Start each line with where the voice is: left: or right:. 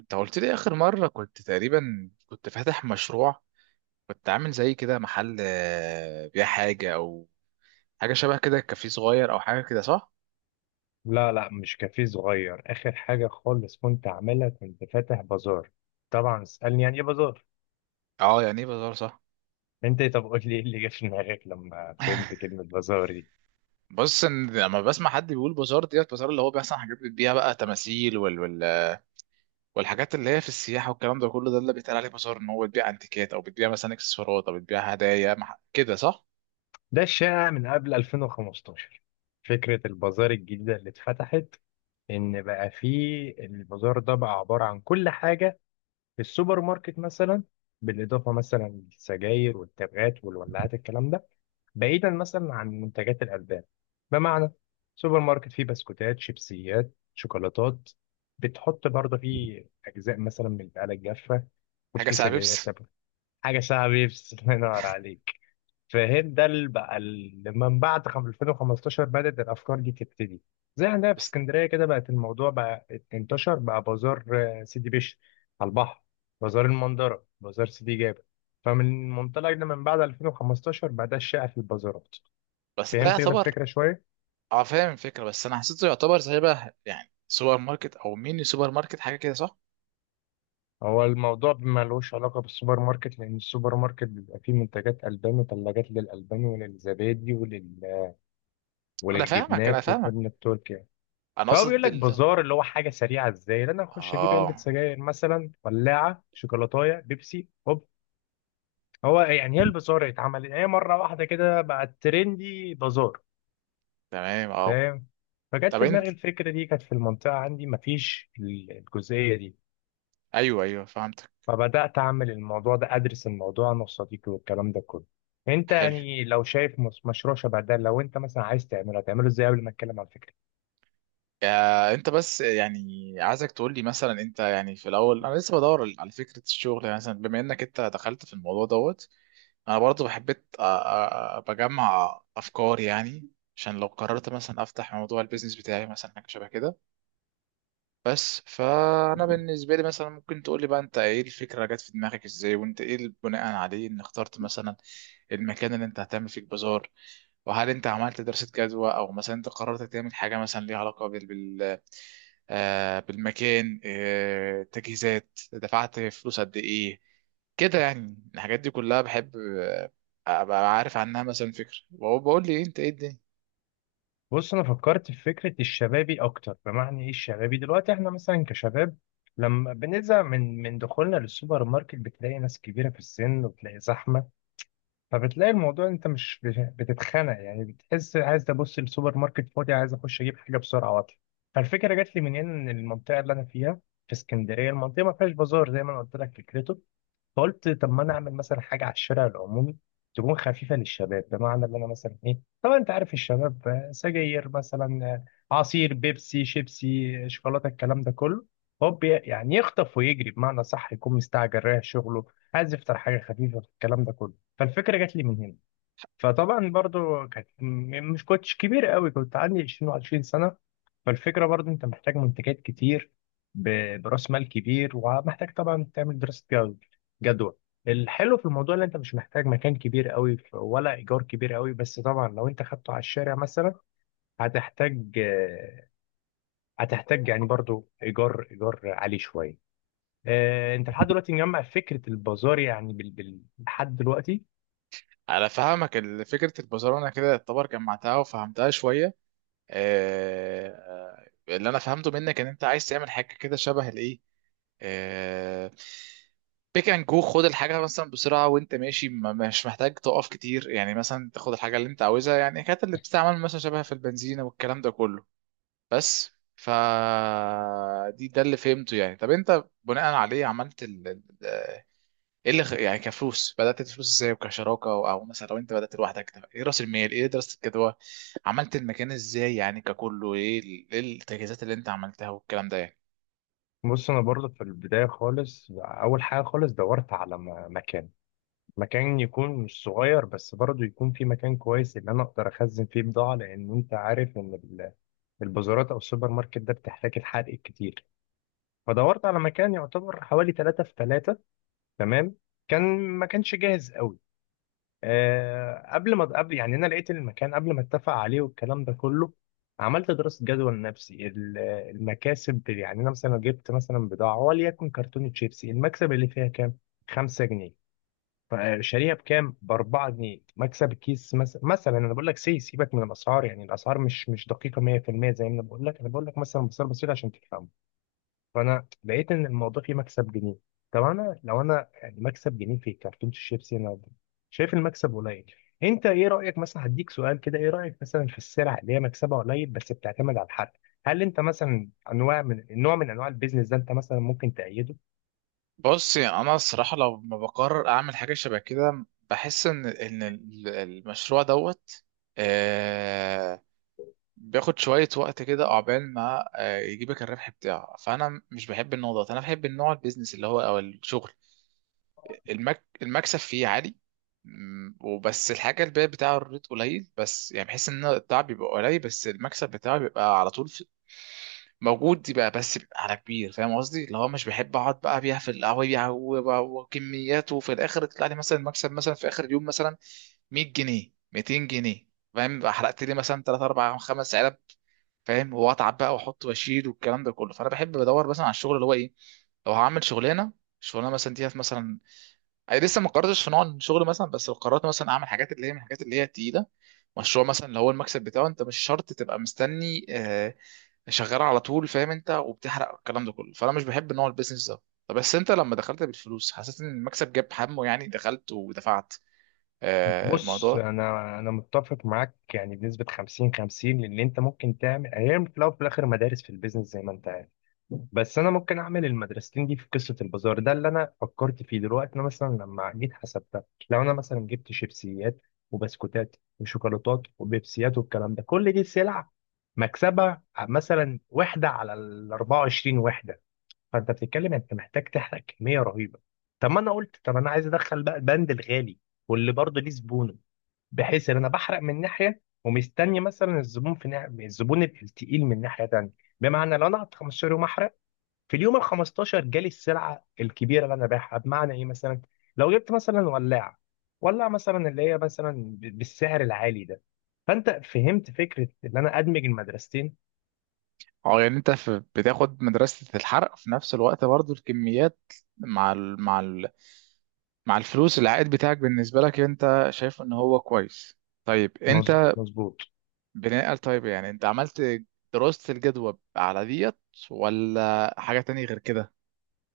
right: انت قلت لي اخر مره كنت تقريبا فاتح مشروع. كنت عامل زي كده محل، بيع حاجه او حاجه شبه كده، كافيه صغير او حاجه كده، صح؟
left: لا لا, مش كافيه صغير. آخر حاجة خالص كنت عاملها، كنت فاتح بازار. طبعا اسألني يعني إيه بازار؟
right: اه، يعني ايه بازار، صح؟
left: أنت إيه؟ طب قول لي إيه اللي جه في دماغك لما فهمت كلمة بازار دي.
right: بص، ان لما بسمع حد بيقول بازار ديت، بازار اللي هو بيحصل حاجات بتبيع بقى تماثيل والحاجات اللي هي في السياحه والكلام ده كله، ده اللي بيتقال عليه بازار، ان هو بتبيع انتيكات او بتبيع مثلا اكسسوارات او بتبيع هدايا كده، صح؟
left: ده الشائع من قبل 2015. فكرة البازار الجديدة اللي اتفتحت، إن بقى فيه البازار ده بقى عبارة عن كل حاجة في السوبر ماركت مثلا، بالاضافه مثلا للسجاير والتبغات والولاعات الكلام ده، بعيدا مثلا عن منتجات الالبان. بمعنى سوبر ماركت فيه بسكوتات شيبسيات شوكولاتات، بتحط برضه فيه اجزاء مثلا من البقاله الجافه،
right: حاجه
left: وفيه
right: ساعه
left: سجاير
right: بيبس.
left: تبغ. حاجه ساعه بيبس الله ينور عليك. فاهم، ده اللي بقى اللي من بعد 2015 بدأت الأفكار دي تبتدي. زي عندنا في
right: بس
left: اسكندرية كده بقت الموضوع بقى، انتشر بقى بازار. سيدي بشر على البحر، بازار المندرة، بازار سيدي جابر. فمن منطلق ده من بعد 2015 بقى ده الشائع في البازارات.
right: بس ده
left: فهمت كده
right: يعتبر.
left: الفكرة شوية؟
right: اه فاهم الفكره، بس انا حسيته يعتبر زي بقى يعني سوبر ماركت او ميني سوبر ماركت، حاجه كده صح؟
left: هو الموضوع ملوش علاقة بالسوبر ماركت، لأن السوبر ماركت بيبقى فيه منتجات ألبان وثلاجات للألبان وللزبادي
right: انا فاهمك انا
left: وللجبنات والجبنة
right: فاهمك
left: التركي.
right: انا
left: فهو بيقول
right: قصد
left: لك
right: ال...
left: بازار اللي هو حاجه سريعه، ازاي ان انا اخش اجيب علبه
right: اه،
left: سجاير مثلا، ولاعه، شوكولاتايه، بيبسي، هوب. هو يعني ايه البازار؟ اتعمل هي مره واحده كده بقت ترندي بازار.
right: تمام اه.
left: فاهم. فجت
right: طب
left: في
right: انت،
left: دماغي الفكره دي، كانت في المنطقه عندي مفيش الجزئيه دي.
right: ايوه ايوه فهمتك.
left: فبدات اعمل الموضوع ده، ادرس الموضوع انا وصديقي والكلام ده كله. انت
right: حلو.
left: يعني لو شايف مشروع شبه ده، لو انت مثلا عايز تعمله، هتعمله ازاي قبل ما اتكلم عن الفكره؟
right: آه، انت بس يعني عايزك تقول لي مثلا، انت يعني في الاول، انا لسه بدور على فكره الشغل يعني، مثلا بما انك انت دخلت في الموضوع دوت، انا برضو حبيت بجمع افكار يعني، عشان لو قررت مثلا افتح موضوع البيزنس بتاعي مثلا حاجه شبه كده. بس فانا بالنسبه لي، مثلا ممكن تقول لي بقى انت ايه الفكره جت في دماغك ازاي، وانت ايه اللي بناء عليه ان اخترت مثلا المكان اللي انت هتعمل فيه البازار، وهل انت عملت دراسه جدوى، او مثلا انت قررت تعمل حاجه مثلا ليها علاقه آه بالمكان، آه تجهيزات، دفعت فلوس قد ايه؟ كده يعني الحاجات دي كلها بحب ابقى عارف عنها، مثلا فكره. وهو بقول لي إيه انت ايه الدنيا.
left: بص، انا فكرت في فكره الشبابي اكتر. بمعنى ايه الشبابي؟ دلوقتي احنا مثلا كشباب لما بنزهق من دخولنا للسوبر ماركت، بتلاقي ناس كبيره في السن وبتلاقي زحمه، فبتلاقي الموضوع انت مش بتتخنق، يعني بتحس عايز ابص السوبر ماركت فاضي، عايز اخش اجيب حاجه بسرعه واطلع. فالفكره جات لي من هنا، ان المنطقه اللي انا فيها في اسكندريه، المنطقه ما فيهاش بازار زي ما انا قلت لك فكرته. فقلت طب ما انا اعمل مثلا حاجه على الشارع العمومي، تكون خفيفه للشباب. بمعنى ان انا مثلا ايه، طبعا انت عارف الشباب، سجاير مثلا، عصير، بيبسي، شيبسي، شوكولاته، الكلام ده كله. هوب يعني يخطف ويجري، بمعنى صح، يكون مستعجل رايح شغله، عايز يفطر حاجه خفيفه الكلام ده كله. فالفكره جات لي من هنا. فطبعا برضو كانت مش كنتش كبير قوي، كنت عندي 20 و20 سنة. فالفكرة برضو انت محتاج منتجات كتير براس مال كبير، ومحتاج طبعا تعمل دراسة جدوى. الحلو في الموضوع ان انت مش محتاج مكان كبير قوي، ولا ايجار كبير قوي، بس طبعا لو انت خدته على الشارع مثلا هتحتاج، هتحتاج يعني برضو ايجار، عالي شوية. انت لحد دلوقتي مجمع فكرة البازار يعني لحد دلوقتي؟
right: على فهمك فكره البازار انا كده يعتبر جمعتها وفهمتها شويه. اللي انا فهمته منك ان انت عايز تعمل حاجه كده شبه الايه، آه، بيك اند جو، خد الحاجه مثلا بسرعه وانت ماشي، مش محتاج تقف كتير يعني، مثلا تاخد الحاجه اللي انت عاوزها يعني، كانت اللي بتستعمل مثلا شبه في البنزينه والكلام ده كله. بس ف دي ده اللي فهمته يعني. طب انت بناء عليه عملت ايه يعني كفلوس، بدات الفلوس ازاي، وكشراكه أو مثلا لو انت بدات لوحدك، طب ايه راس المال، ايه دراسه الجدوى، عملت المكان ازاي يعني ككله، ايه إيه التجهيزات اللي انت عملتها والكلام ده يعني.
left: بص، انا برضه في البدايه خالص، اول حاجه خالص دورت على مكان. مكان يكون مش صغير بس برضه يكون في مكان كويس، اللي انا اقدر اخزن فيه بضاعه، لان انت عارف ان البازارات او السوبر ماركت ده بتحتاج الحرق كتير. فدورت على مكان يعتبر حوالي 3 في 3. تمام. ما كانش جاهز قوي. قبل ما قبل، يعني انا لقيت المكان قبل ما اتفق عليه والكلام ده كله، عملت دراسه جدوى لنفسي المكاسب. يعني انا مثلا لو جبت مثلا بضاعه، وليكن كرتونه شيبسي، المكسب اللي فيها كام؟ 5 جنيه. فشاريها بكام؟ ب 4 جنيه، مكسب الكيس. مثلا انا بقول لك، سي سيبك من الاسعار، يعني الاسعار مش دقيقه 100%، زي ما انا بقول لك، مثلا بصير بسيط عشان تفهم. فانا لقيت ان الموضوع فيه مكسب جنيه. طب انا لو انا يعني مكسب جنيه في كرتونه الشيبسي، انا شايف المكسب قليل. انت ايه رايك؟ مثلا هديك سؤال كده، ايه رايك مثلا في السلع اللي هي مكسبها قليل بس بتعتمد على الحد؟ هل انت مثلا، انواع من نوع من انواع البيزنس ده انت مثلا ممكن تأيده؟
right: بص يعني انا الصراحه لو ما بقرر اعمل حاجه شبه كده، بحس ان المشروع دوت آه بياخد شويه وقت كده، عقبال ما آه يجيبك الربح بتاعه. فانا مش بحب النوع ده، انا بحب النوع البيزنس اللي هو او الشغل المكسب فيه عالي. مم، وبس الحاجة البيع بتاعه الريت قليل، بس يعني بحس ان التعب بيبقى قليل بس المكسب بتاعه بيبقى على طول موجود، يبقى بس بيبقى على كبير. فاهم قصدي، اللي هو مش بحب اقعد بقى ابيع في القهوة يبيع وكميات وفي الاخر يطلع لي مثلا المكسب مثلا في اخر اليوم مثلا 100 جنيه 200 جنيه. فاهم، بقى حرقت لي مثلا 3 4 5 علب، فاهم، واتعب بقى واحط واشيل والكلام ده كله. فانا بحب بدور مثلا على الشغل اللي هو ايه، لو هعمل شغلانه، الشغلانه مثلا ديت مثلا، انا لسه ما قررتش في نوع الشغل مثلا، بس لو قررت مثلا اعمل حاجات اللي هي من الحاجات اللي هي تقيله، مشروع مثلا اللي هو المكسب بتاعه، انت مش شرط تبقى مستني شغال على طول، فاهم انت، وبتحرق الكلام ده كله. فانا مش بحب نوع البيزنس ده. طب بس انت لما دخلت بالفلوس حسيت ان المكسب جاب همه؟ يعني دخلت ودفعت
left: بص،
right: الموضوع.
left: انا متفق معاك يعني بنسبه 50 50، لان انت ممكن تعمل هي، في الاول وفي الاخر مدارس في البيزنس زي ما انت عارف. بس انا ممكن اعمل المدرستين دي في قصه البازار ده اللي انا فكرت فيه. دلوقتي انا مثلا لما جيت حسبتها، لو انا مثلا جبت شيبسيات وبسكوتات وشوكولاتات وبيبسيات والكلام ده كل دي سلع، مكسبها مثلا وحده على ال 24 وحده. فانت بتتكلم انت محتاج تحرق كميه رهيبه. طب ما انا قلت طب انا عايز ادخل بقى البند الغالي، واللي برضه ليه زبونه، بحيث ان انا بحرق من ناحيه، ومستني مثلا الزبون في ناحية، الزبون التقيل من ناحيه تانيه. بمعنى لو انا قعدت 15 يوم احرق، في اليوم ال 15 جالي السلعه الكبيره اللي انا بايعها. بمعنى ايه؟ مثلا لو جبت مثلا ولاعه، ولاعه مثلا اللي هي مثلا بالسعر العالي ده، فانت فهمت فكره ان انا ادمج المدرستين.
right: اه يعني انت في بتاخد مدرسة الحرق في نفس الوقت برضو الكميات مع ال مع ال مع الفلوس العائد بتاعك، بالنسبة لك انت شايف ان هو كويس. طيب انت
left: مظبوط.
right: طيب يعني انت عملت دراسة الجدوى على ديت، ولا حاجة تانية غير كده؟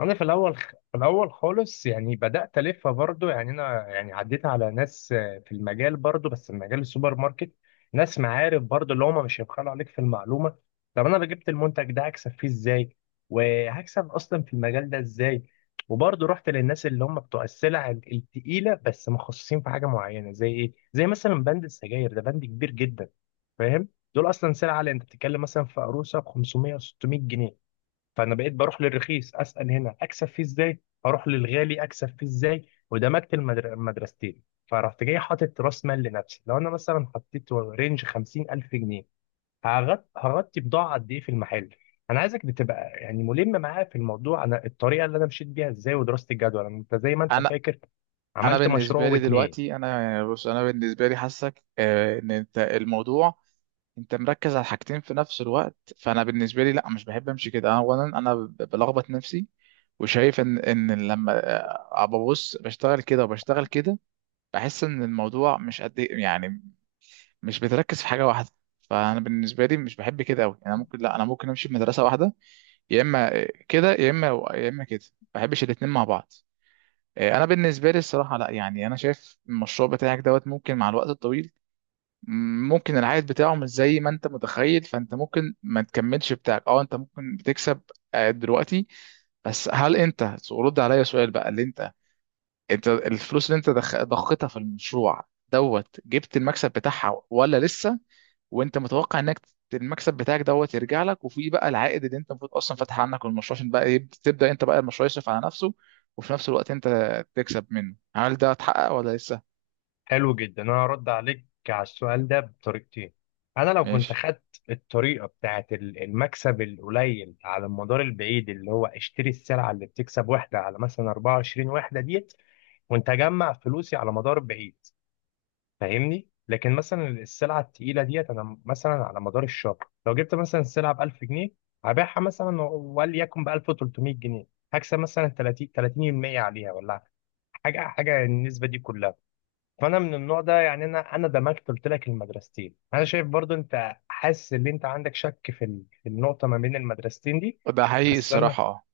left: انا في الاول، خالص، يعني بدات الفها برضو، يعني انا يعني عديت على ناس، في المجال برضو بس في مجال السوبر ماركت، ناس معارف برضو اللي هم مش هيبخلوا عليك في المعلومه. طب انا لو جبت المنتج ده هكسب فيه ازاي، وهكسب اصلا في المجال ده ازاي. وبرضو رحت للناس اللي هم بتوع السلع التقيله، بس مخصصين في حاجه معينه، زي ايه؟ زي مثلا بند السجاير، ده بند كبير جدا. فاهم؟ دول اصلا سلعه اللي انت بتتكلم مثلا في عروسه ب 500 و 600 جنيه. فانا بقيت بروح للرخيص اسال هنا اكسب فيه ازاي، اروح للغالي اكسب فيه ازاي، ودمجت المدرستين. فرحت جاي حاطط راس مال لنفسي، لو انا مثلا حطيت رينج 50000 جنيه، هغطي بضاعه قد ايه في المحل. انا عايزك بتبقى يعني ملم معايا في الموضوع، انا الطريقه اللي انا مشيت بيها ازاي ودراسه الجدول انت زي ما انت
right: انا
left: فاكر
right: انا
left: عملت مشروع
right: بالنسبة لي
left: واتنين.
right: دلوقتي انا يعني، بص انا بالنسبة لي حاسك ان انت الموضوع، انت مركز على حاجتين في نفس الوقت. فانا بالنسبة لي لا، مش بحب امشي كده. اولا انا بلخبط نفسي، وشايف ان ان لما ببص بشتغل كده وبشتغل كده، بحس ان الموضوع مش قد يعني مش بتركز في حاجة واحدة. فانا بالنسبة لي مش بحب كده قوي. انا ممكن لا انا ممكن امشي في مدرسة واحدة، يا اما كده يا اما، يا اما كده. ما بحبش الاثنين مع بعض. انا بالنسبه لي الصراحه لا يعني، انا شايف المشروع بتاعك دوت ممكن مع الوقت الطويل، ممكن العائد بتاعه مش زي ما انت متخيل، فانت ممكن ما تكملش بتاعك. اه انت ممكن بتكسب دلوقتي، بس هل انت رد عليا سؤال بقى، اللي انت انت الفلوس اللي انت ضختها في المشروع دوت جبت المكسب بتاعها ولا لسه؟ وانت متوقع انك المكسب بتاعك دوت يرجع لك، وفي بقى العائد اللي انت المفروض اصلا فاتح عنك المشروع عشان بقى يبدا، تبدا انت بقى المشروع يصرف على نفسه وفي نفس الوقت انت تكسب منه، هل ده اتحقق ولا لسه؟
left: حلو جدا، انا هرد عليك على السؤال ده بطريقتين. انا لو كنت
right: ماشي.
left: خدت الطريقه بتاعت المكسب القليل على المدار البعيد، اللي هو اشتري السلعه اللي بتكسب وحده على مثلا 24 وحده ديت، وانت اجمع فلوسي على مدار بعيد، فاهمني. لكن مثلا السلعه التقيله ديت انا مثلا على مدار الشهر، لو جبت مثلا السلعه ب 1000 جنيه، هبيعها مثلا وليكن ب 1300 جنيه، هكسب مثلا 30% عليها، ولا حاجه، حاجه النسبه دي كلها. فانا من النوع ده، يعني انا دمجت قلت لك المدرستين. انا شايف برضو انت حاسس ان انت عندك شك في في النقطه ما بين المدرستين دي.
right: ده حقيقي
left: بس انا
right: الصراحه، اه.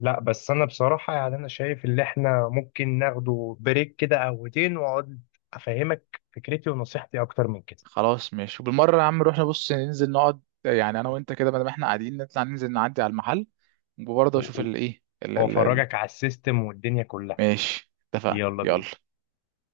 left: لا بس انا بصراحه، يعني انا شايف ان احنا ممكن ناخده بريك كده، قهوتين واقعد افهمك فكرتي ونصيحتي اكتر من كده.
right: خلاص ماشي، وبالمره يا عم نروح نبص، ننزل نقعد يعني انا وانت كده، بدل ما احنا قاعدين نطلع ننزل، نعدي على المحل وبرضه اشوف
left: و- و-
right: الايه
left: وافرجك على السيستم والدنيا كلها.
right: ماشي، اتفقنا،
left: يلا
right: يلا.
left: بينا.